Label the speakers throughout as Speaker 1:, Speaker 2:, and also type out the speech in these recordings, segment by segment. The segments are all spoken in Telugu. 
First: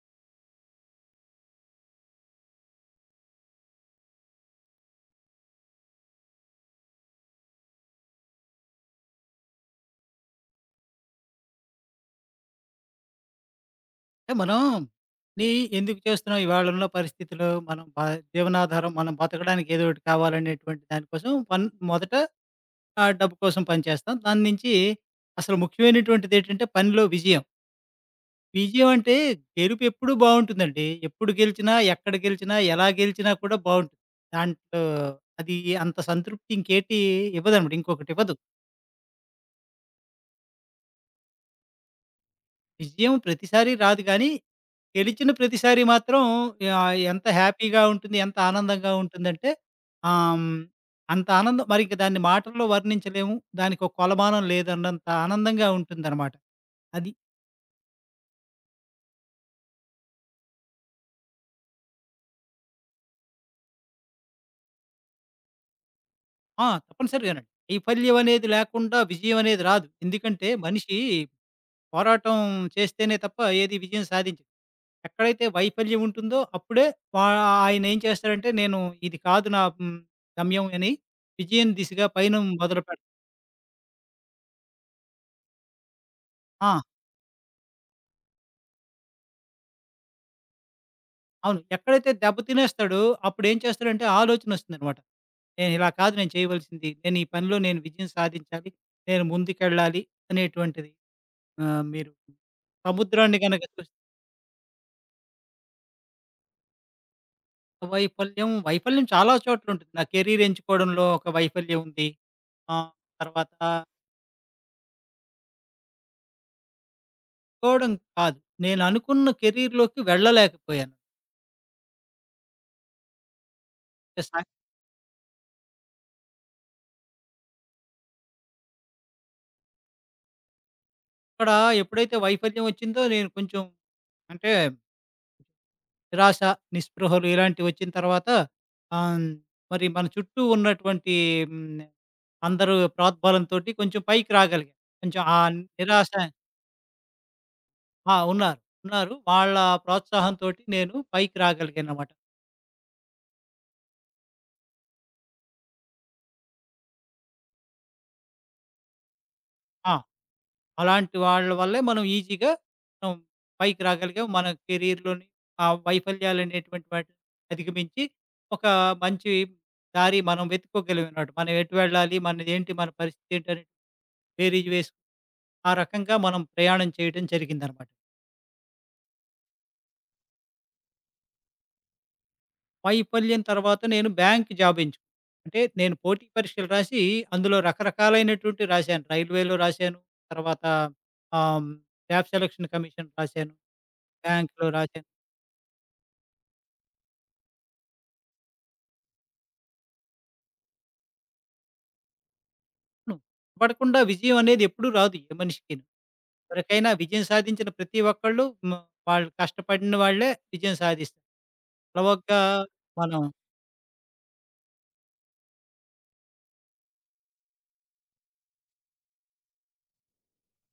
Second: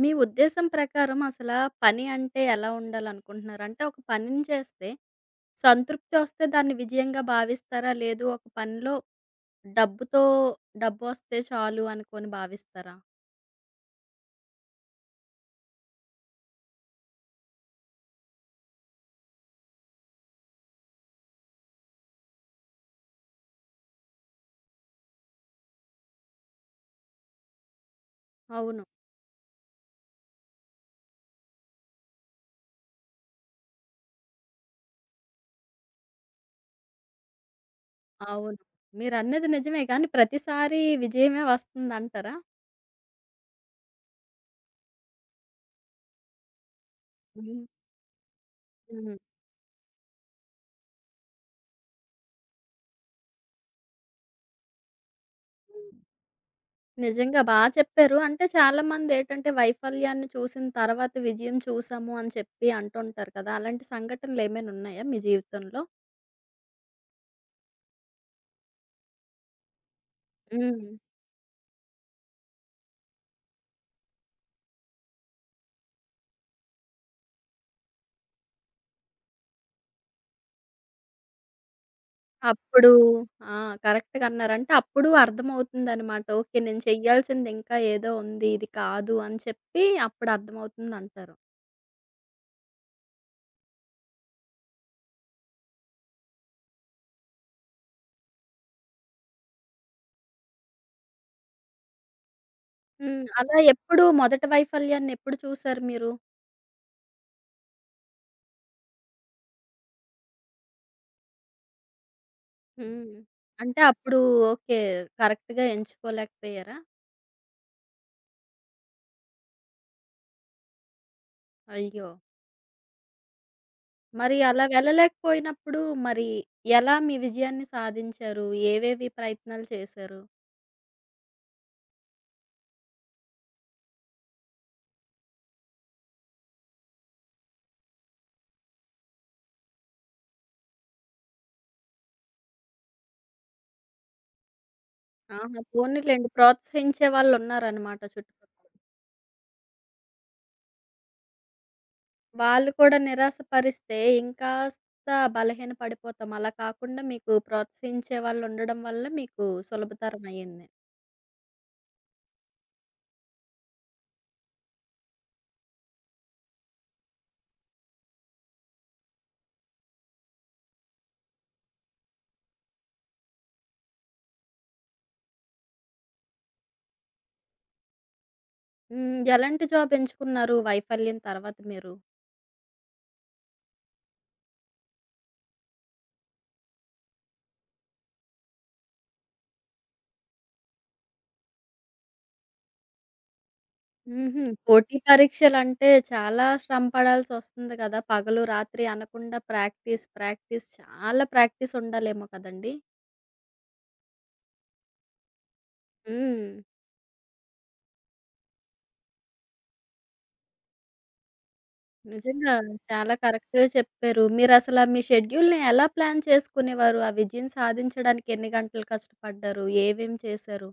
Speaker 1: మీ ఉద్దేశం ప్రకారం అసలా పని అంటే ఎలా ఉండాలనుకుంటున్నారు? అంటే ఒక పనిని చేస్తే సంతృప్తి వస్తే దాన్ని విజయంగా భావిస్తారా? లేదు ఒక పనిలో డబ్బుతో డబ్బొస్తే చాలు అనుకోని భావిస్తారా?
Speaker 2: అంటే మనం నీ ఎందుకు చేస్తున్నాం? ఇవాళ ఉన్న పరిస్థితిలో మనం బ జీవనాధారం, మనం బతకడానికి ఏదో ఒకటి కావాలనేటువంటి దానికోసం, మొదట ఆ డబ్బు కోసం పనిచేస్తాం. దాని నుంచి అసలు ముఖ్యమైనటువంటిది ఏంటంటే పనిలో విజయం.
Speaker 1: అవును.
Speaker 2: విజయం అంటే గెలుపు ఎప్పుడూ బావుంటుందండి. ఎప్పుడు గెలిచినా, ఎక్కడ గెలిచినా, ఎలా గెలిచినా కూడా బావుంటుంది. దాంట్లో అది అంత సంతృప్తి ఇంకేటి ఇవ్వదనమాట. ఇంకొకటివ్వదు.
Speaker 1: అవును. మీరన్నది నిజమే కానీ ప్రతిసారి విజయమే వస్తుందంటారా?
Speaker 2: విజయం ప్రతిసారి రాదు గానీ, గెలిచిన ప్రతిసారి మాత్రం ఎంత
Speaker 1: హ్మ్.
Speaker 2: హ్యాపీగా ఉంటుంది, ఎంత ఆనందంగా
Speaker 1: హ్మ్.
Speaker 2: ఉంటుందంటే, ఆహ్, హ్మ్, అంత ఆనందం మరి ఇంక దాన్ని మాటల్లో వర్ణించలేము. దానికో కొలమానం లేదన్నంత ఆనందంగా
Speaker 1: హ్మ్.
Speaker 2: ఉంటుందనమాట. అది.
Speaker 1: నిజంగా బా చెప్పారు. అంటే చాలామందేంటంటే వైఫల్యాన్ని చూసిన తర్వాత విజయం చూసాము అని చెప్పి అంటుంటారు కదా! అలాంటి సంఘటనలేమైనా ఉన్నాయా మీ జీవితంలో?
Speaker 2: ఆ! తప్పనిసరిగానండి. వైఫల్యం అనేది లేకుండా విజయం అనేది రాదు. ఎందుకంటే
Speaker 1: హ్మ్.
Speaker 2: మనిషి పోరాటం చేస్తేనే తప్ప ఏది విజయం సాధించడు. ఎక్కడైతే వైఫల్యం ఉంటుందో అప్పుడే వా ఆయనేం చేస్తాడంటే, నేను ఇది కాదు నా గమ్యం అని విజయం దిశగా పయనం
Speaker 1: అప్పుడు
Speaker 2: మొదలుపెడతా.
Speaker 1: ఆ! కరెక్ట్‌గా అన్నారు. అంటే అప్పుడు అర్థమవుతుందనమాట. ఓకే.
Speaker 2: ఆ!
Speaker 1: నేను చెయ్యాల్సింది ఇంకా ఏదో ఉంది. ఇది కాదు అని చెప్పి అప్పుడు అర్థమవుతుందంటారు.
Speaker 2: అవును. ఎక్కడైతే దెబ్బ తినేస్తాడో అప్పుడేం చేస్తాడంటే, ఆలోచనొస్తుందనమాట. నేను ఇలా కాదు, నేను చేయవలసింది. నేను ఈ పనిలో నేను విజయం సాధించాలి. నేను ముందుకెళ్ళాలి అనేటువంటిది. మీరు
Speaker 1: హ్మ్.
Speaker 2: సముద్రాన్ని
Speaker 1: అలా
Speaker 2: గనక చూస్తే,
Speaker 1: ఎప్పుడు మొదటి వైఫల్యాన్ని ఎప్పుడు చూసారు మీరు?
Speaker 2: వైఫల్యం చాలా చోట్లుంటుంది. నా కెరీర్ ఎంచుకోవడంలో ఒక వైఫల్యం ఉంది. ఆహ్,
Speaker 1: హ్మ్.
Speaker 2: తర్వాత
Speaker 1: అంటే అప్పుడు ఓకే. కరెక్ట్‌గా ఎంచుకోలేకపోయారా?
Speaker 2: ఎంచుకోవడం కాదు. నేను అనుకున్న కెరీర్‌లోకి వెళ్ళలేకపోయాను.
Speaker 1: అయ్యో!
Speaker 2: అంటే,
Speaker 1: మరి అలా వెళ్ళలేకపోయినప్పుడు మరి ఎలా మీ విజయాన్ని సాధించారు? ఏవేవి ప్రయత్నాలు చేశారు?
Speaker 2: అక్కడ ఎప్పుడైతే వైఫల్యం వచ్చిందో నేను కొంచెం అంటే నిరాశ, నిస్పృహలు ఇలాంటివొచ్చిన తర్వాత ఆహ్, హ్మ్, మరి మన చుట్టూ ఉన్నటువంటి హ్మ్, అందరూ ప్రోద్బలంతోటి కొంచెం పైకి రాగలిగాం. కొంచెం ఆ
Speaker 1: ఆహా!
Speaker 2: నిరాశ
Speaker 1: పోనీలెండి. ప్రోత్సహించే వాళ్ళున్నారనమాట
Speaker 2: ఆ! ఉన్నారు.
Speaker 1: చుట్టుపక్కల.
Speaker 2: ఉన్నారు. వాళ్ళ ప్రోత్సాహంతోటి నేను పైకి రాగలిగాననమాట.
Speaker 1: వాళ్ళు కూడా నిరాశపరిస్తే ఇంకాస్త బలహీన పడిపోతాం. అలా కాకుండా మీకు ప్రోత్సహించే వాళ్ళుండడం వల్ల మీకు
Speaker 2: ఆ!
Speaker 1: సులభతరమయ్యింది.
Speaker 2: అలాంటి వాళ్ళ వల్లే మనం ఈజీగా మనం పైకి రాగలిగాం. మన కెరియర్‌లోని ఆ వైఫల్యాలనేటువంటి వాటిని అధిగమించి, ఒక మంచి దారి మనం వెతుక్కోగలిగామన్నమాట. మనం ఎటు వెళ్ళాలి? మనదేంటి? మన పరిస్థితేంటని బేరీజు వేసు ఆ రకంగా మనం ప్రయాణం చేయడం జరిగిందనమాట.
Speaker 1: హ్మ్. ఎలాంటి జాబ్ ఎంచుకున్నారు వైఫల్యం తర్వాత మీరు?
Speaker 2: వైఫల్యం తర్వాత నేను బ్యాంక్ జాబ్ ఎంచుకున్నాను. అంటే నేను పోటీ పరీక్షలు రాసి, అందులో రకరకాలైనటువంటి రాశాను. రైల్వేలో రాశాను. తర్వాత ఆహ్, హ్మ్, స్టాఫ్ సెలక్షన్ కమిషన్ రాశాను.
Speaker 1: హుహు.
Speaker 2: బ్యాంక్‌లో
Speaker 1: పోటీ
Speaker 2: రాశాను.
Speaker 1: పరీక్షలంటే చాలా శ్రమ పడాల్సొస్తుంది గదా! పగలు, రాత్రి అనకుండా ప్రాక్టీస్, చాలా ప్రాక్టీసుండాలేమో కదండీ!
Speaker 2: అవును. పడకుండా విజయం అనేది ఎప్పుడూ రాదు ఏ మనిషికిను.
Speaker 1: హ్మ్.
Speaker 2: ఎవరికైనా విజయం సాధించిన ప్రతి ఒక్కళ్ళు, మ వాళ్ళు కష్టపడిన వాళ్ళే విజయం సాధిస్తారు. అలవోకగా
Speaker 1: నిజంగా. చాలా
Speaker 2: మనం
Speaker 1: కరెక్ట్‌గా చెప్పారు. మీరసలా మీ షెడ్యూల్‌ని ఎలా ప్లాన్ చేసుకునేవారు? ఆ విజయం సాధించడానికి ఎన్ని గంటలు కష్టపడ్డారు? ఏమేమి చేశారు?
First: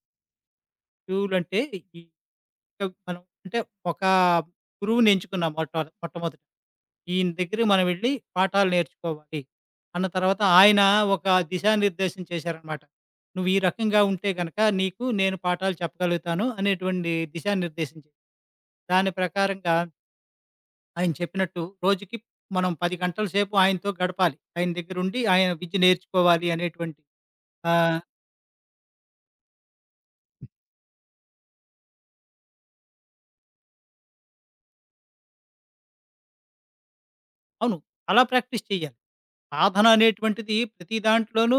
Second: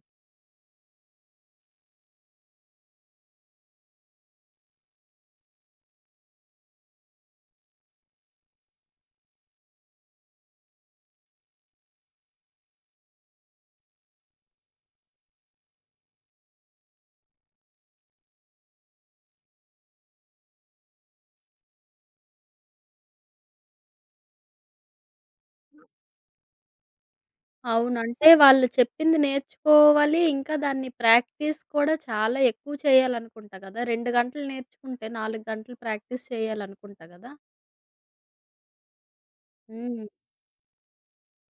Speaker 2: గురువులంటే ఈ ఒక మనం అంటే ఒక గురువుని ఎంచుకున్నాం మొట్టమొదట. ఈయన దగ్గరికి మనం వెళ్లి పాఠాలు నేర్చుకోవాలి. అన్న తర్వాత ఆయన ఒక దిశానిర్దేశం చేశారనమాట. నువ్వు ఈ రకంగా ఉంటే గనక నీకు నేను పాఠాలు చెప్పగలుగుతాను అనేటువంటి దిశానిర్దేశం చేశారు. దాని ప్రకారంగా ఆయన చెప్పినట్టు, రోజుకి మనం 10 గంటల సేపు ఆయనతో గడపాలి. ఆయన దగ్గరుండి ఆయన విద్య నేర్చుకోవాలి అనేటువంటి
Speaker 1: అవును.
Speaker 2: ఆహ్,
Speaker 1: అంటే వాళ్ళు చెప్పింది నేర్చుకోవాలి. ఇంకా దాన్ని ప్రాక్టీస్ కూడా చాలా ఎక్కువ చేయాలనుకుంటా కదా! 2 గంటలు నేర్చుకుంటే 4 గంటలు ప్రాక్టీస్ చేయాలనుకుంటా కదా!
Speaker 2: అవును. అలా ప్రాక్టీస్ చేయాలి. సాధన
Speaker 1: హ్మ్.
Speaker 2: అనేటువంటిది ప్రతి దాంట్లోనూ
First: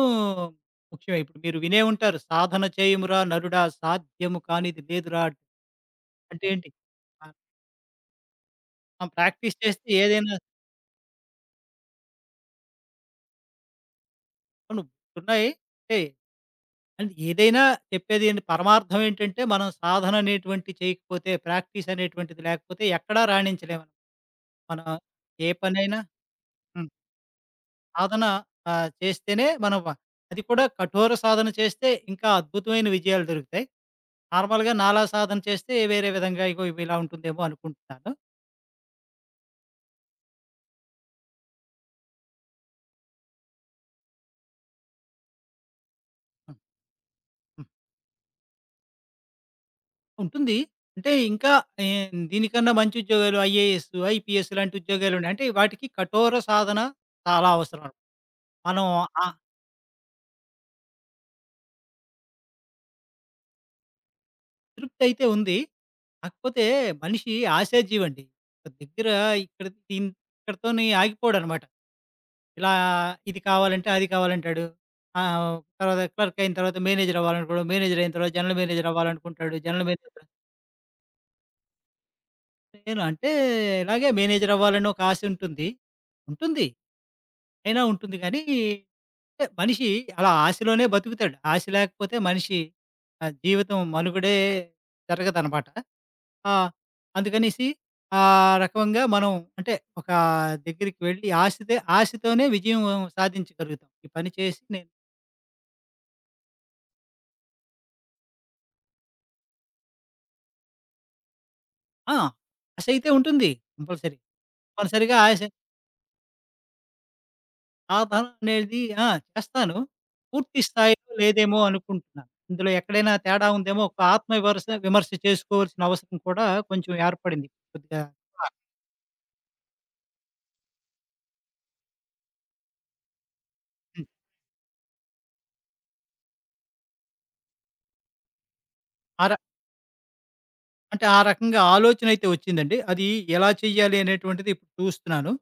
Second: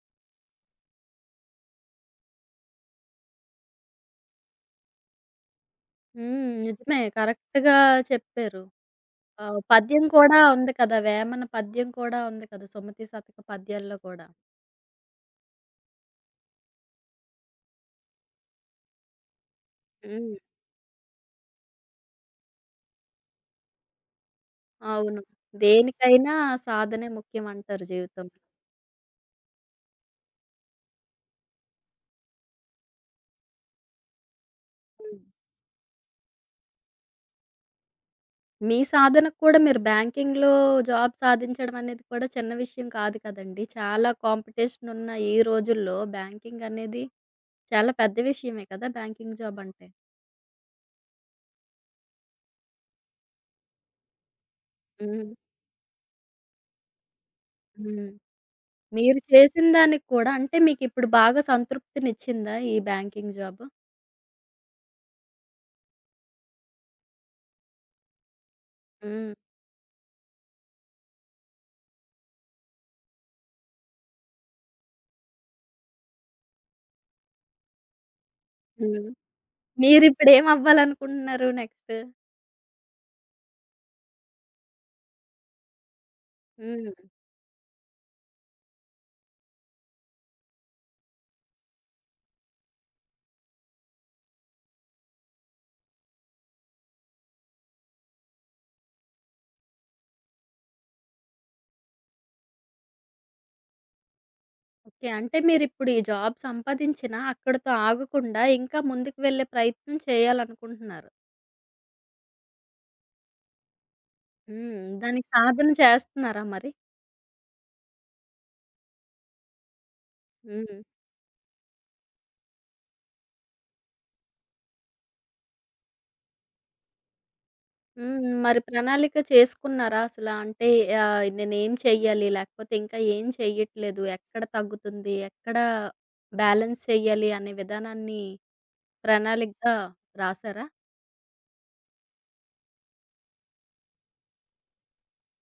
Speaker 2: ముఖ్యమే. ఇప్పుడు మీరు వినే ఉంటారు, "సాధన చేయుమురా నరుడా, సాధ్యము కానిది లేదురా" అంట.
Speaker 1: హ్మ్.
Speaker 2: అంటే ఏంటి?
Speaker 1: నిజమే.
Speaker 2: ఆహ్,
Speaker 1: కరెక్ట్‌గా చెప్పారు.
Speaker 2: మనం ప్రాక్టీస్
Speaker 1: ఆహ్,
Speaker 2: చేస్తే
Speaker 1: పద్యం
Speaker 2: ఏదైనా
Speaker 1: కూడా ఉంది కదా! వేమన పద్యం కూడా ఉంది కదా! సుమతి శతక పద్యాల్లో కూడా.
Speaker 2: అవును. ఉన్నాయి. అంటే అంటే ఏదైనా చెప్పేది ఏంటి, పరమార్థం ఏంటంటే, మనం సాధన
Speaker 1: హ్మ్.
Speaker 2: అనేటువంటిది చేయకపోతే, ప్రాక్టీస్ అనేటువంటిది లేకపోతే ఎక్కడా రాణించలేమనమాట. మనం మనం
Speaker 1: అవును.
Speaker 2: ఏ పనైనా.
Speaker 1: దేనికైనా
Speaker 2: హ్మ్.
Speaker 1: సాధనే ముఖ్యం అంటారు
Speaker 2: సాధన
Speaker 1: జీవితంలో.
Speaker 2: చేస్తేనే మనం, అది కూడా కఠోర సాధన చేస్తే, ఇంకా అద్భుతమైన విజయాలు దొరుకుతాయి. నార్మల్‌గా నాలా
Speaker 1: హ్మ్.
Speaker 2: సాధన చేస్తే వేరే విధంగా ఇగో ఇవి ఇలా ఉంటుందేమో అనుకుంటున్నాను.
Speaker 1: మీ సాధనకు కూడా మీరు బ్యాంకింగ్‌లో జాబ్ సాధించడం అనేది కూడా చిన్న విషయం కాదు కదండీ! చాలా కాంపిటీషన్ ఉన్న ఈ రోజుల్లో
Speaker 2: హ్మ్.
Speaker 1: బ్యాంకింగ్ అనేది
Speaker 2: హ్మ్.
Speaker 1: చాలా పెద్ద విషయమే కదా! బ్యాంకింగ్ జాబ్ అంటే.
Speaker 2: ఉంటుంది. అంటే ఇంకా ఏ దీనికన్నా మంచి ఉద్యోగాలు ఐఏఎస్, ఐపీఎస్ లాంటి
Speaker 1: హ్మ్.
Speaker 2: ఉద్యోగాలున్నాయి. అంటే వాటికి కఠోర సాధన చాలా అవసరం.
Speaker 1: హ్మ్.
Speaker 2: మనం
Speaker 1: మీరు
Speaker 2: ఆ
Speaker 1: చేసిన దానికి కూడా అంటే మీకిప్పుడు బాగా సంతృప్తినిచ్చిందా ఈ బ్యాంకింగ్ జాబు?
Speaker 2: తృప్తి అయితే ఉంది. కాకపోతే మనిషి ఆశాజీవండి. ఒక దగ్గర
Speaker 1: హ్మ్.
Speaker 2: ఇక్కడ ఇక్కడితోని ఆగిపోడనమాట. ఇలా ఇది కావాలంటే అది కావాలంటాడు. తర్వాత క్లర్క్ అయిన తర్వాత మేనేజర్ అవ్వాలనుకోవడం. మేనేజర్ అయిన తర్వాత జనరల్ మేనేజర్
Speaker 1: హ్మ్.
Speaker 2: అవ్వాలనుకుంటాడు. General manager.
Speaker 1: మీరిప్పుడు ఏమవ్వాలనుకుంటున్నారు నెక్స్ట్?
Speaker 2: నేను అంటే ఇలాగే మేనేజర్ అవ్వాలని ఒక ఆశ ఉంటుంది. ఉంటుంది.
Speaker 1: హ్మ్.
Speaker 2: అయినా ఉంటుంది కానీ, అంటే మనిషి అలా ఆశలోనే బతుకుతాడు. ఆశ లేకపోతే మనిషి జీవితం మనుగడే జరగదనమాట. ఆ! అందుకనేసి ఆ రకంగా మనం అంటే ఒక దగ్గరికి వెళ్ళి ఆశతోనే విజయం సాధించగలుగుతాం. ఈ పని చేసి
Speaker 1: ఓకే. అంటే మీరిప్పుడు ఈ జాబ్ సంపాదించినా అక్కడితో ఆగకుండా ఇంకా ముందుకు వెళ్ళే ప్రయత్నం చేయాలనుకుంటున్నారు.
Speaker 2: ఆ! ఆశ అయితే ఉంటుంది. కంపల్సరీ.
Speaker 1: హ్మ్.
Speaker 2: తప్పనిసరిగా
Speaker 1: దానికి
Speaker 2: ఆశ
Speaker 1: సాధన చేస్తున్నారా మరి?
Speaker 2: సాధన అనేది ఆ! చేస్తాను. పూర్తి
Speaker 1: హ్మ్.
Speaker 2: స్థాయిలో లేదేమో అనుకుంటున్నాను. ఇందులో ఎక్కడైనా తేడా ఉందేమో ఒక ఆత్మ విమర్శ విమర్శ చేసుకోవాల్సిన అవసరం కూడా కొంచెం ఏర్పడింది. కొద్దిగా
Speaker 1: హ్మ్.
Speaker 2: ఆ!
Speaker 1: మరి ప్రణాళిక చేసుకున్నారా అసల? అంటే ఆహ్, నేనేం చెయ్యాలి? లేకపోతే ఇంకా ఏం చెయ్యట్లేదు?
Speaker 2: హ్మ్.
Speaker 1: ఎక్కడ తగ్గుతుంది? ఎక్కడ బ్యాలెన్స్ చెయ్యాలి? అనే విధానాన్ని
Speaker 2: ఆ ర
Speaker 1: ప్రణాళికగా రాసారా?
Speaker 2: అంటే ఆ రకంగా ఆలోచన అయితే వచ్చిందండి. అది ఎలా చేయాలి అనేటువంటిది ఇప్పుడు చూస్తున్నాను.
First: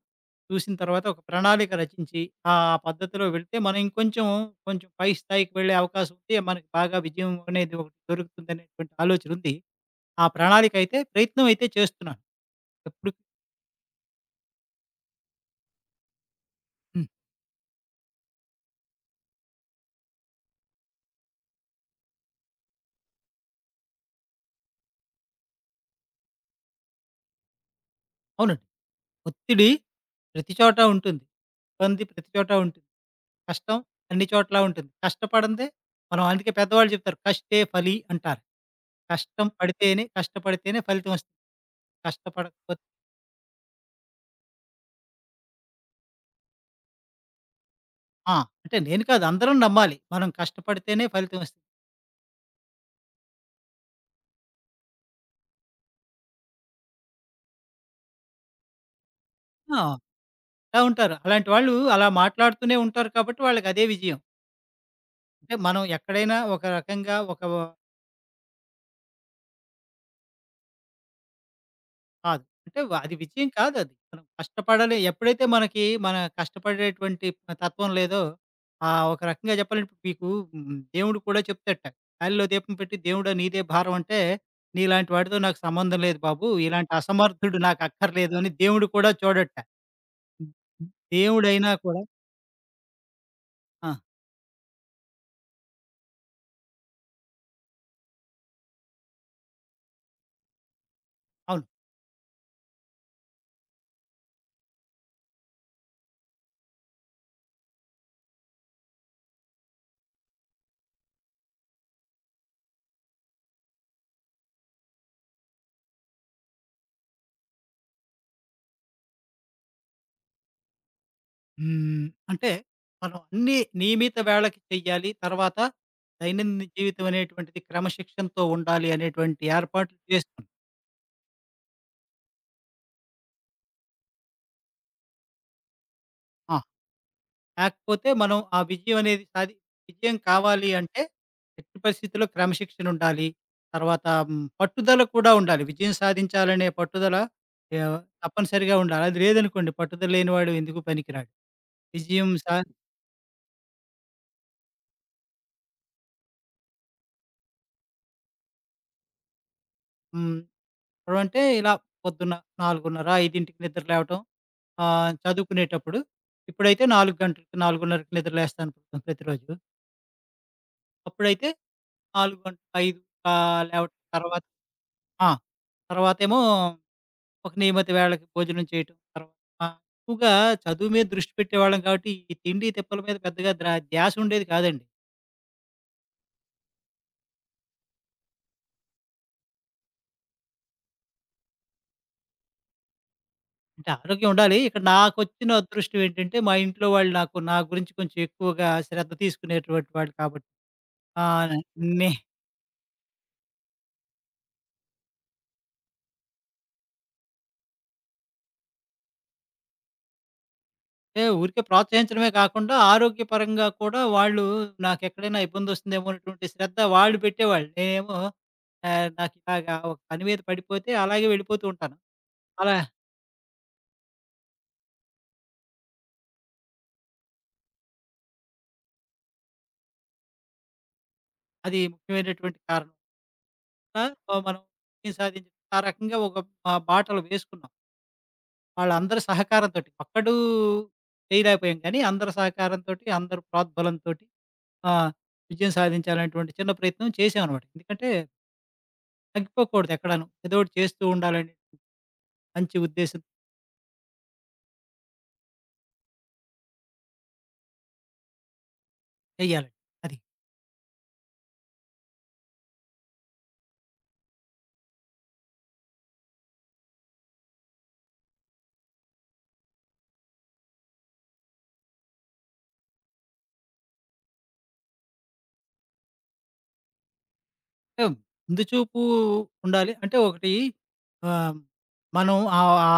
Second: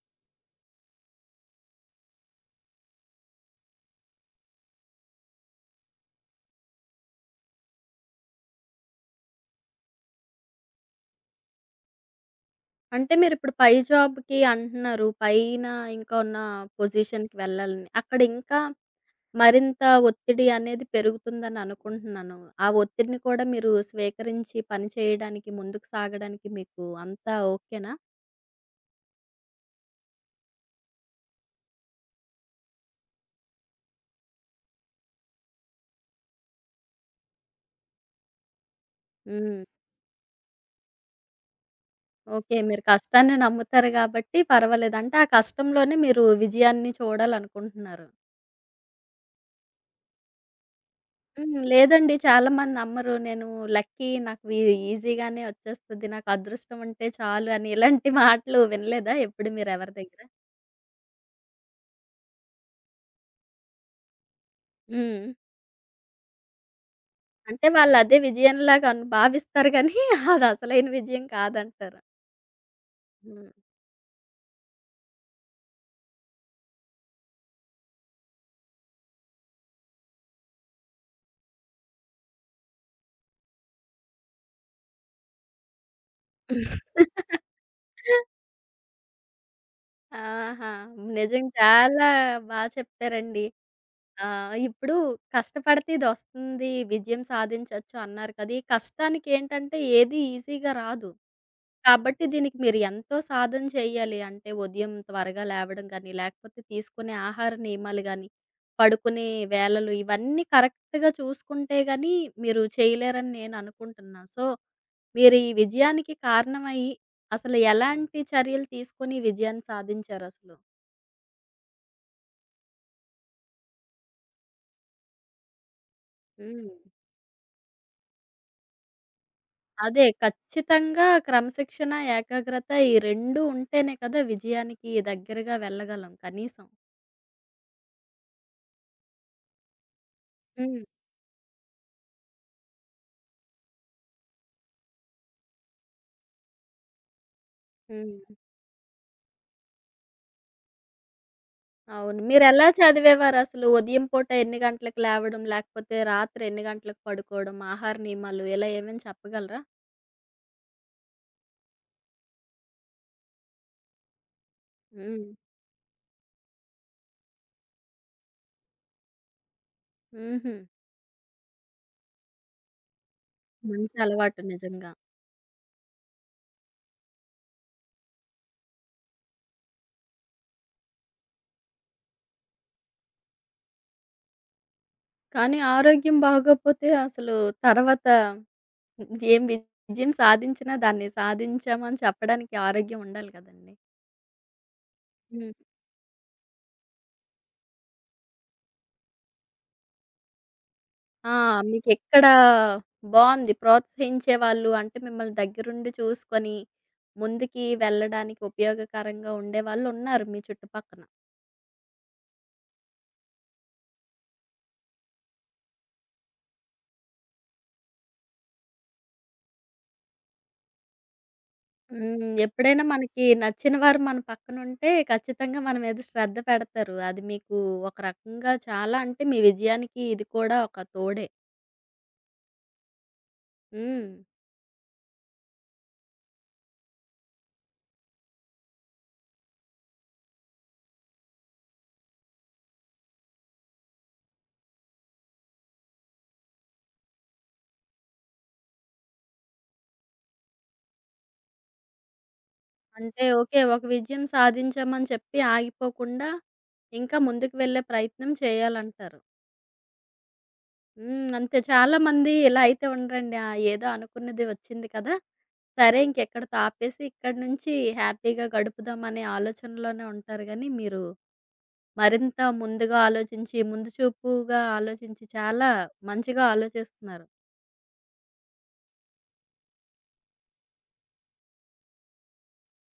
Speaker 2: చూసిన తర్వాత ఒక ప్రణాళిక రచించి, ఆ పద్ధతిలో వెళ్తే మనం ఇంకొంచెం కొంచెం పై స్థాయికి వెళ్ళే అవకాశం ఉంటే, మనకి బాగా విజయం అనేది ఒకటి దొరుకుతుందనేటువంటి ఆలోచన ఉంది. ఆ ప్రణాళిక అయితే ప్రయత్నం అయితే చేస్తున్నాను. ఎప్పుడు
Speaker 1: అంటే మీరిప్పుడు పై జాబ్‌కి అంటున్నారు. పైన ఇంకా ఉన్న
Speaker 2: హ్మ్.
Speaker 1: పొజిషన్‌కి వెళ్ళాలని. అక్కడ ఇంకా మరింత ఒత్తిడి అనేది పెరుగుతుందని అనుకుంటున్నాను. ఆ ఒత్తిడిని కూడా మీరు స్వీకరించి పని చేయడానికి, ముందుకు సాగడానికి మీకు అంతా ఓకేనా?
Speaker 2: అవునండి. ఒత్తిడి ప్రతి చోట ఉంటుంది. ఇబ్బంది ప్రతి చోట ఉంటుంది. కష్టం అన్ని చోట్ల ఉంటుంది. కష్టపడందే మనం, అందుకే పెద్దవాళ్ళు చెప్తారు, "కష్టే ఫలి" అంటారు. కష్టం
Speaker 1: హ్మ్.
Speaker 2: పడితేనే, కష్టపడితేనే ఫలితం వస్తుంది.
Speaker 1: ఓకే. మీరు
Speaker 2: కష్టపడకపోతే
Speaker 1: కష్టాన్ని నమ్ముతారు కాబట్టి పర్వాలేదు. అంటే ఆ కష్టంలోనే మీరు విజయాన్ని చూడాలనుకుంటున్నారు.
Speaker 2: ఆ! అంటే నేను కాదు అందరం నమ్మాలి. మనం కష్టపడితేనే ఫలితం
Speaker 1: హ్మ్.
Speaker 2: వస్తుంది.
Speaker 1: లేదండి చాలామంది నమ్మరు. నేను లక్కీ నాకు ఈ ఈజీగానే వచ్చేస్తది. నాకు అదృష్టం ఉంటే చాలు అని ఇలాంటి మాటలు వినలేదా ఎప్పుడు మీరు
Speaker 2: ఆ!
Speaker 1: ఎవరి దగ్గర?
Speaker 2: అలా ఉంటారు. అలాంటి వాళ్ళు అలా మాట్లాడుతూనే ఉంటారు కాబట్టి వాళ్ళకదే విజయం.
Speaker 1: హ్మ్.
Speaker 2: అంటే మనం ఎక్కడైనా ఒక రకంగా ఒక
Speaker 1: అంటే వాళ్ళదే విజయంలాగా అను భావిస్తారు గానీ, అదసలైన విజయం కాదంటారు.
Speaker 2: కాదు. అంటే అది విజయం
Speaker 1: హ్మ్.
Speaker 2: కాదది. మనం కష్టపడాలి. ఎప్పుడైతే మనకి మన కష్టపడేటువంటి తత్వం లేదో, ఒక రకంగా చెప్పాలంటే ఇప్పుడు మీకు దేవుడు కూడా చెప్తాడట. "గాలిలో దీపం పెట్టి దేవుడా నీదే భారం" అంటే, "నీలాంటి వాడితో నాకు సంబంధం లేదు బాబు. ఇలాంటి అసమర్థుడు నాకు అక్కర్లేదు" అని దేవుడు కూడా చూడట.
Speaker 1: ఆహా! నిజం
Speaker 2: దేవుడైనా కూడా
Speaker 1: చాలా బా చెప్పారండి.
Speaker 2: ఆ!
Speaker 1: ఇప్పుడు కష్టపడితే ఇదొస్తుంది, విజయం సాధించొచ్చు అన్నారు కదా! ఈ కష్టానికేంటంటే ఏది ఈజీగా రాదు.
Speaker 2: అవును.
Speaker 1: కాబట్టి దీనికి మీరు ఎంతో సాధన చేయాలి. అంటే ఉదయం త్వరగా లేవడం గాని, లేకపోతే తీసుకునే ఆహార నియమాలు గాని, పడుకునే వేళలు ఇవన్నీ కరెక్ట్‌గా చూసుకుంటే గాని మీరు చేయలేరని నేను అనుకుంటున్నా. సో, మీరు ఈ విజయానికి కారణమయ్యి అసలు ఎలాంటి చర్యలు తీసుకొని ఈ విజయాన్ని సాధించారసలు?
Speaker 2: హ్మ్. అంటే మనం అన్నీ నియమిత వేళకి చెయ్యాలి. తర్వాత దైనందిన
Speaker 1: హ్మ్.
Speaker 2: జీవితం అనేటువంటిది క్రమశిక్షణతో ఉండాలి అనేటువంటి ఏర్పాట్లు
Speaker 1: అదే
Speaker 2: చేసుకున్నాం.
Speaker 1: ఖచ్చితంగా క్రమశిక్షణ, ఏకాగ్రత ఈ 2 ఉంటేనే కదా విజయానికి దగ్గరగా వెళ్ళగలం
Speaker 2: ఆ!
Speaker 1: కనీసం.
Speaker 2: కాకపోతే మనం ఆ విజయం అనేది విజయం కావాలి
Speaker 1: హ్మ్.
Speaker 2: అంటే ఎట్టి పరిస్థితుల్లో క్రమశిక్షణ ఉండాలి. తర్వాత పట్టుదల కూడా ఉండాలి. విజయం సాధించాలనే పట్టుదల
Speaker 1: హ్మ్.
Speaker 2: తప్పనిసరిగా ఉండాలి. అది లేదనుకోండి, పట్టుదల లేనివాడు ఎందుకు పనికిరాడు.
Speaker 1: అవును.
Speaker 2: విజయం సా
Speaker 1: మీరెలా చదివేవారసలు? ఉదయం పూట ఎన్ని గంటలకు లేవడం, లేకపోతే రాత్రి ఎన్ని గంటలకు పడుకోవడం, ఆహార నియమాలు ఇలా ఏమైనా చెప్పగలరా?
Speaker 2: హ్మ్. ఇప్పుడంటే ఇలా పొద్దున్న 4:30, 5కి నిద్ర లేవటం.
Speaker 1: హ్మ్.
Speaker 2: చదువుకునేటప్పుడు, ఇప్పుడైతే 4 గంటలకి 4:30కి నిద్ర లేస్తాను ప్రతిరోజు.
Speaker 1: హుహు.
Speaker 2: అప్పుడైదు లేవటం
Speaker 1: మంచి అలవాటు
Speaker 2: తర్వాత
Speaker 1: నిజంగా.
Speaker 2: ఆ! తర్వాతేమో ఒక నియమిత వేళకి భోజనం చేయటం. తర్వాత ఎక్కువగా చదువు మీద దృష్టి పెట్టేవాళ్ళం కాబట్టి, ఈ తిండి తిప్పల మీద పెద్దగా ధ్యాస ఉండేది కాదండి.
Speaker 1: కానీ ఆరోగ్యం బాగోకపోతే అసలు తర్వాత ఏం విజయం సాధించినా దాన్ని సాధించామని చెప్పడానికి ఆరోగ్యం ఉండాలి కదండీ!
Speaker 2: అంటే ఆరోగ్యం ఉండాలి. ఇక్కడ నాకొచ్చిన
Speaker 1: హ్మ్.
Speaker 2: అదృష్టం ఏంటంటే, మా ఇంట్లో వాళ్ళు నాకు, నా గురించి కొంచెం ఎక్కువగా శ్రద్ధ తీసుకునేటువంటి వాళ్ళు కాబట్టి. ఆ!
Speaker 1: ఆ!
Speaker 2: నే
Speaker 1: మీకెక్కడ బావుంది ప్రోత్సహించేవాళ్ళు అంటే మిమ్మల్ని దగ్గరుండి చూసుకొని ముందుకి వెళ్ళడానికి ఉపయోగకరంగా ఉండేవాళ్ళున్నారు మీ చుట్టుపక్కన.
Speaker 2: ఏ ఊరికే ప్రోత్సహించడమే కాకుండా, ఆరోగ్యపరంగా కూడా వాళ్ళు నాకెక్కడైనా ఇబ్బందొస్తుందేమో అనేటువంటి శ్రద్ధ వాళ్ళు పెట్టేవాళ్ళు. నేనేమో నాకు ఇలాగా ఒక పని మీద పడిపోతే అలాగే వెళ్ళిపోతూ ఉంటాను.
Speaker 1: హ్మ్.
Speaker 2: అలా
Speaker 1: ఎప్పుడైనా మనకి నచ్చిన వారు మన పక్కనుంటే ఖచ్చితంగా మన మీద శ్రద్ధ పెడతారు. అది మీకు ఒక రకంగా చాలా అంటే మీ విజయానికి ఇది కూడా ఒక తోడే.
Speaker 2: అది ముఖ్యమైనటువంటి కారణం. ఆ!
Speaker 1: హ్మ్.
Speaker 2: మనం విజయం సాధించాం. ఆ రకంగా ఒక బాటలు వేసుకున్నాం, వాళ్ళందరి సహకారంతోటి. ఒక్కడు చేయలేకపోయాం కానీ, అందరి సహకారంతోటి, అందరి ప్రోద్బలంతోటి ఆ! విజయం సాధించాలనేటువంటి చిన్న ప్రయత్నం చేశామనమాట. ఎందుకంటే, తగ్గిపోకూడదు ఎక్కడాను. ఏదో ఒకటి చేస్తూ ఉండాలని మంచి ఉద్దేశం
Speaker 1: అంటే ఓకే. ఒక విజయం సాధించామని చెప్పి ఆగిపోకుండా ఇంకా ముందుకు వెళ్ళే ప్రయత్నం చేయాలంటారు.
Speaker 2: చేయాలి. అది.
Speaker 1: హ్మ్. అంతే చాలామంది ఇలా అయితే ఉండరండి. ఆ! ఏదో అనుకున్నది వచ్చింది కదా! సరే ఇంకెక్కడితో ఆపేసి ఇక్కడి నుంచి హ్యాపీగా గడుపుదాం అనే ఆలోచనలోనే ఉంటారు గానీ మీరు మరింత ముందుగా ఆలోచించి, ముందు చూపుగా ఆలోచించి చాలా మంచిగా ఆలోచిస్తున్నారు.
Speaker 2: అంటే ముందు చూపు ఉండాలి. అంటే ఒకటి ఆహ్, మనం ఆ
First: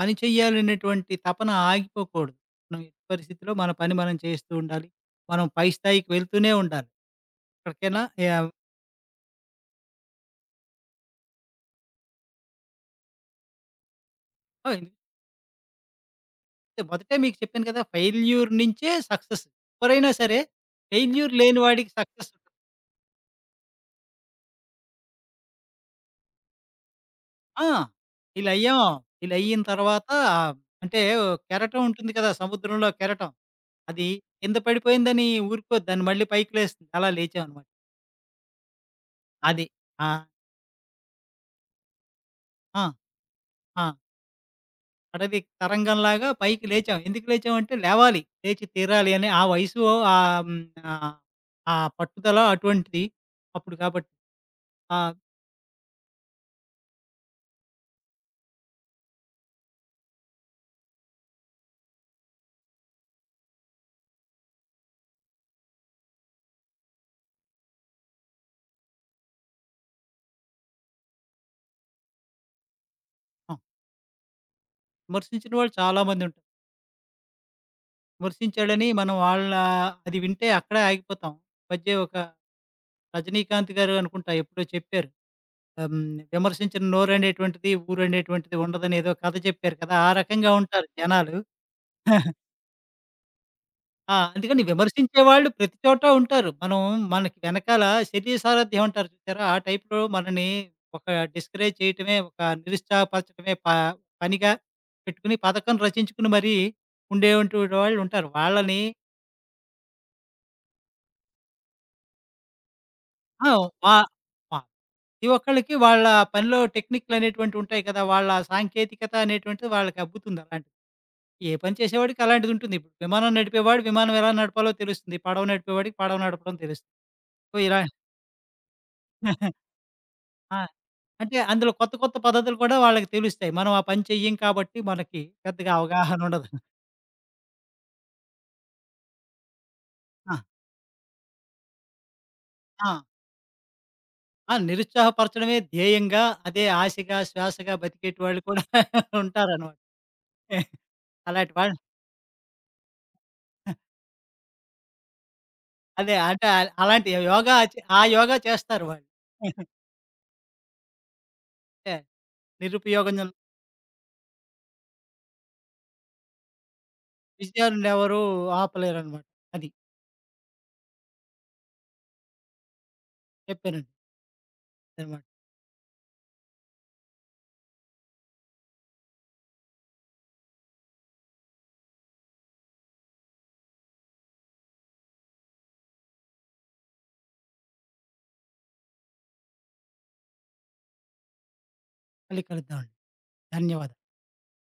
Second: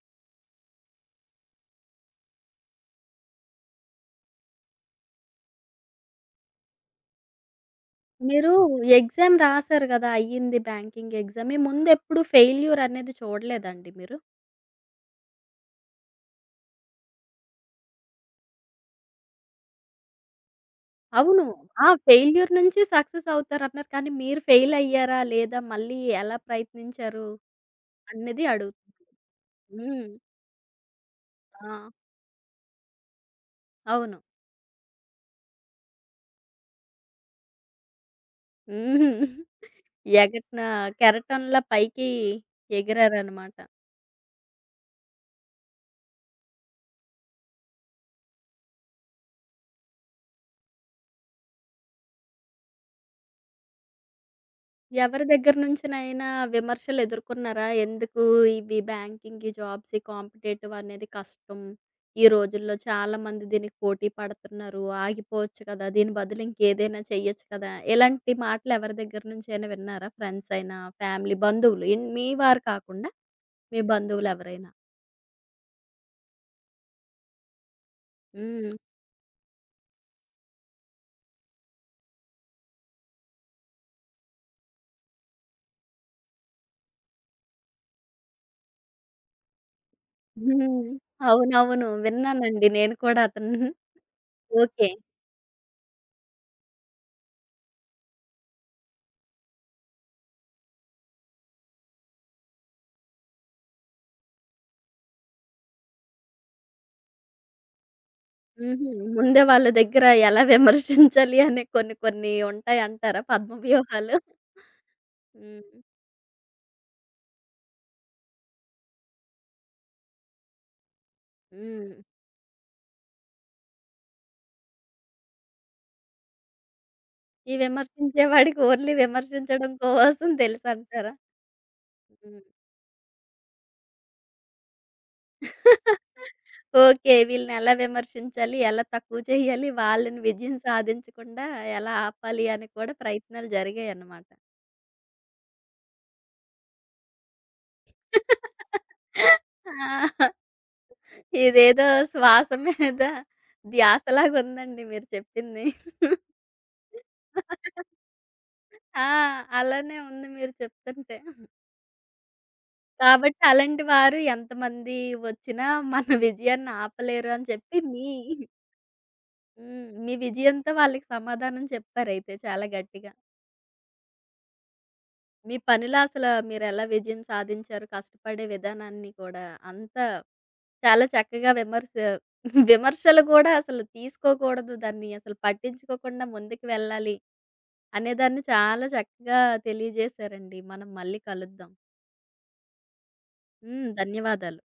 Speaker 2: పని చేయాలనేటువంటి తపన ఆగిపోకూడదు. మనం ఎట్టి పరిస్థితిలో మన పని మనం చేస్తూ ఉండాలి. మనం పై స్థాయికి వెళ్తూనే ఉండాలి. ఎక్కడికైనా యావ్
Speaker 1: మీరు ఎగ్జామ్ రాసారు గదా! అయ్యింది బ్యాంకింగ్ ఎగ్జామ్. మీ ముందెప్పుడు ఫెయిల్యూర్ అనేది చూడలేదండి మీరు?
Speaker 2: ఆహ్, మొదటే మీకు చెప్పాను కదా! ఫెయిల్యూర్ నుంచే సక్సెస్. ఎవరైనా సరే ఫెయిల్యూర్
Speaker 1: అవును.
Speaker 2: లేని
Speaker 1: ఆ!
Speaker 2: వాడికి సక్సెస్ ఉండదు.
Speaker 1: ఫెయిల్యూర్ నుంచి సక్సెస్ అవుతారన్నారు. కానీ మీరు ఫెయిల్ అయ్యారా? లేదా? మళ్ళీ ఎలా ప్రయత్నించారు?
Speaker 2: ఆ!
Speaker 1: అనేది
Speaker 2: ఈళ్ళయ్యాం.
Speaker 1: అడుగుతున్నాను.
Speaker 2: ఈళ్ళయిన
Speaker 1: హ్మ్.
Speaker 2: తర్వాత అంటే
Speaker 1: ఆ!
Speaker 2: కెరటం ఉంటుంది కదా! సముద్రంలో కెరటం. అది
Speaker 1: అవును.
Speaker 2: కింద పడిపోయిందని ఊరుకోదు. దాన్ని మళ్ళీ పైకి లేస్తుంది. అలా లేచామనమాట.
Speaker 1: హుహు.
Speaker 2: అది. ఆ!
Speaker 1: ఎగట్న కెరటంలా పైకి
Speaker 2: ఆ!
Speaker 1: ఎగిరారనమాట.
Speaker 2: ఆ! అడవి తరంగంలాగా పైకి లేచాం. ఎందుకు లేచామంటే లేవాలి, లేచి తీరాలి అని. ఆ వయసు ఆహ్, హ్మ్, ఆహ్, ఆ పట్టుదల అటువంటిది అప్పుడు కాబట్టి. ఆహ్,
Speaker 1: ఎవరి దగ్గర నుంచినైనా విమర్శలు ఎదుర్కొన్నారా? ఎందుకు ఇవి బ్యాంకింగ్‌కి, జాబ్స్‌కి కాంపిటేటివ్ అనేది కష్టం. ఈ రోజుల్లో చాలామంది దీనికి పోటీ పడుతున్నారు. ఆగిపోవచ్చు కదా! దీని బదులు ఇంకేదైనా చెయ్యొచ్చు కదా! ఇలాంటి మాటలు ఎవరి దగ్గర నుంచైనా విన్నారా? ఫ్రెండ్స్ అయినా, ఫ్యామిలీ, బంధువులు ఇన్ మీ వారు కాకుండా
Speaker 2: ఆ!
Speaker 1: మీ బంధువులు ఎవరైనా?
Speaker 2: విమర్శించిన వాళ్ళు చాలా మందుంటారు.
Speaker 1: హ్మ్.
Speaker 2: విమర్శించాడని మనం వాళ్ళ అది వింటే అక్కడే ఆగిపోతాం. ఈ మధ్య ఒక రజనీకాంత్ గారు అనుకుంటా ఎప్పుడో చెప్పారు. హ్మ్. విమర్శించిన నోరనేటువంటిది, ఊరనేటువంటిది ఉండదని ఏదో కథ చెప్పారు కదా! ఆ రకంగా
Speaker 1: హ్మ్.
Speaker 2: ఉంటారు జనాలు.
Speaker 1: అవునవును. విన్నానండి. నేను కూడా అతను
Speaker 2: ఆ! అందుకని
Speaker 1: ఓకే.
Speaker 2: విమర్శించేవాళ్ళు ప్రతి చోట ఉంటారు. మనం మనకి వెనకాల శరీర సారథ్యం అంటారు చూసారా? ఆ టైప్‌లో మనని ఒక డిస్కరేజ్ చేయటమే, ఒక నిరుత్సాహపరచడమే పనిగా పెట్టుకొని, పథకం రచించుకుని మరీ ఉండేటువంటి వాళ్ళు ఉంటారు. వాళ్ళని
Speaker 1: హుహు. ముందే వాళ్ళ దగ్గర ఎలా విమర్శించాలి అనే కొన్ని కొన్ని ఉంటాయంటారా
Speaker 2: ఆ!
Speaker 1: పద్మ
Speaker 2: వా
Speaker 1: వ్యూహాలు?
Speaker 2: వా ప్రతి ఒక్కళ్ళకి
Speaker 1: హ్మ్.
Speaker 2: వాళ్ళ పనిలో టెక్నిక్‌లనేటువంటివి ఉంటాయి కదా! వాళ్ళ సాంకేతికత అనేటువంటిది వాళ్ళకి అబ్బుతుంది అలాంటివి. ఏ పని
Speaker 1: హ్మ్.
Speaker 2: చేసేవాడికి అలాంటిది ఉంటుంది. ఇప్పుడు విమానం నడిపేవాడు విమానం ఎలా నడపాలో తెలుస్తుంది. పడవ నడిపేవాడికి పడవ నడపడం తెలుస్తుంది.
Speaker 1: ఈ
Speaker 2: సో, ఇలా
Speaker 1: విమర్శించేవాడికి ఓన్లీ విమర్శించడం కోసం
Speaker 2: ఆ!
Speaker 1: తెలుసంటారా?
Speaker 2: అంటే అందులో కొత్త కొత్త
Speaker 1: హ్మ్.
Speaker 2: పద్ధతులు కూడా వాళ్ళకి తెలుస్తాయి. మనం ఆ పని చెయ్యం కాబట్టి మనకి పెద్దగా అవగాహన ఉండదు.
Speaker 1: ఓకే. వీళ్ళని ఎలా విమర్శించాలి? ఎలా తక్కువ చేయాలి? వాళ్ళని
Speaker 2: ఆ!
Speaker 1: విజయం సాధించకుండా ఎలా ఆపాలి అని
Speaker 2: ఆ!
Speaker 1: కూడా ప్రయత్నాలు జరిగాయన్నమాట.
Speaker 2: ఆ! నిరుత్సాహపరచడమే ధ్యేయంగా, అదే ఆశగా, శ్వాసగా బతికేటి వాళ్ళు కూడా ఉంటారనమాట.
Speaker 1: ఆ!
Speaker 2: అలాంటి వాళ్ళు
Speaker 1: ఇదేదో శ్వాస మీద ధ్యాసలాగుందండి మీరు చెప్పింది.
Speaker 2: అదే అంటే ఆ- అలాంటి యోగా చే ఆ యోగా చేస్తారు
Speaker 1: ఆ!
Speaker 2: వాళ్ళు.
Speaker 1: అలానే ఉంది మీరు చెప్తుంటే.
Speaker 2: ఏ, నిరుపయోగం.
Speaker 1: కాబట్టి అలాంటి వారు ఎంతమంది వచ్చినా మన విజయాన్ని ఆపలేరు అని చెప్పి మీ
Speaker 2: విజయాన్నెవరు ఆపలేరనమాట. అది
Speaker 1: హ్మ్. మీ విజయంతో వాళ్ళకి సమాధానం చెప్పారయితే చాలా గట్టిగా.
Speaker 2: చెప్పానండి. అన్నమాట.
Speaker 1: మీ పనిలో అసల మీరెలా విజయం సాధించారు, కష్టపడే విధానాన్ని కూడా అంతా చాలా చక్కగా విమర్శలు కూడా అసలు తీసుకోకూడదు. దాన్ని అసలు పట్టించుకోకుండా ముందుకు వెళ్ళాలి అనేదాన్ని చాలా చక్కగా తెలియజేశారండి. మనం మళ్ళీ కలుద్దాం.
Speaker 2: మళ్ళీ కలుద్దామండి.
Speaker 1: హ్మ్.
Speaker 2: ధన్యవాదాలు.
Speaker 1: ధన్యవాదాలు.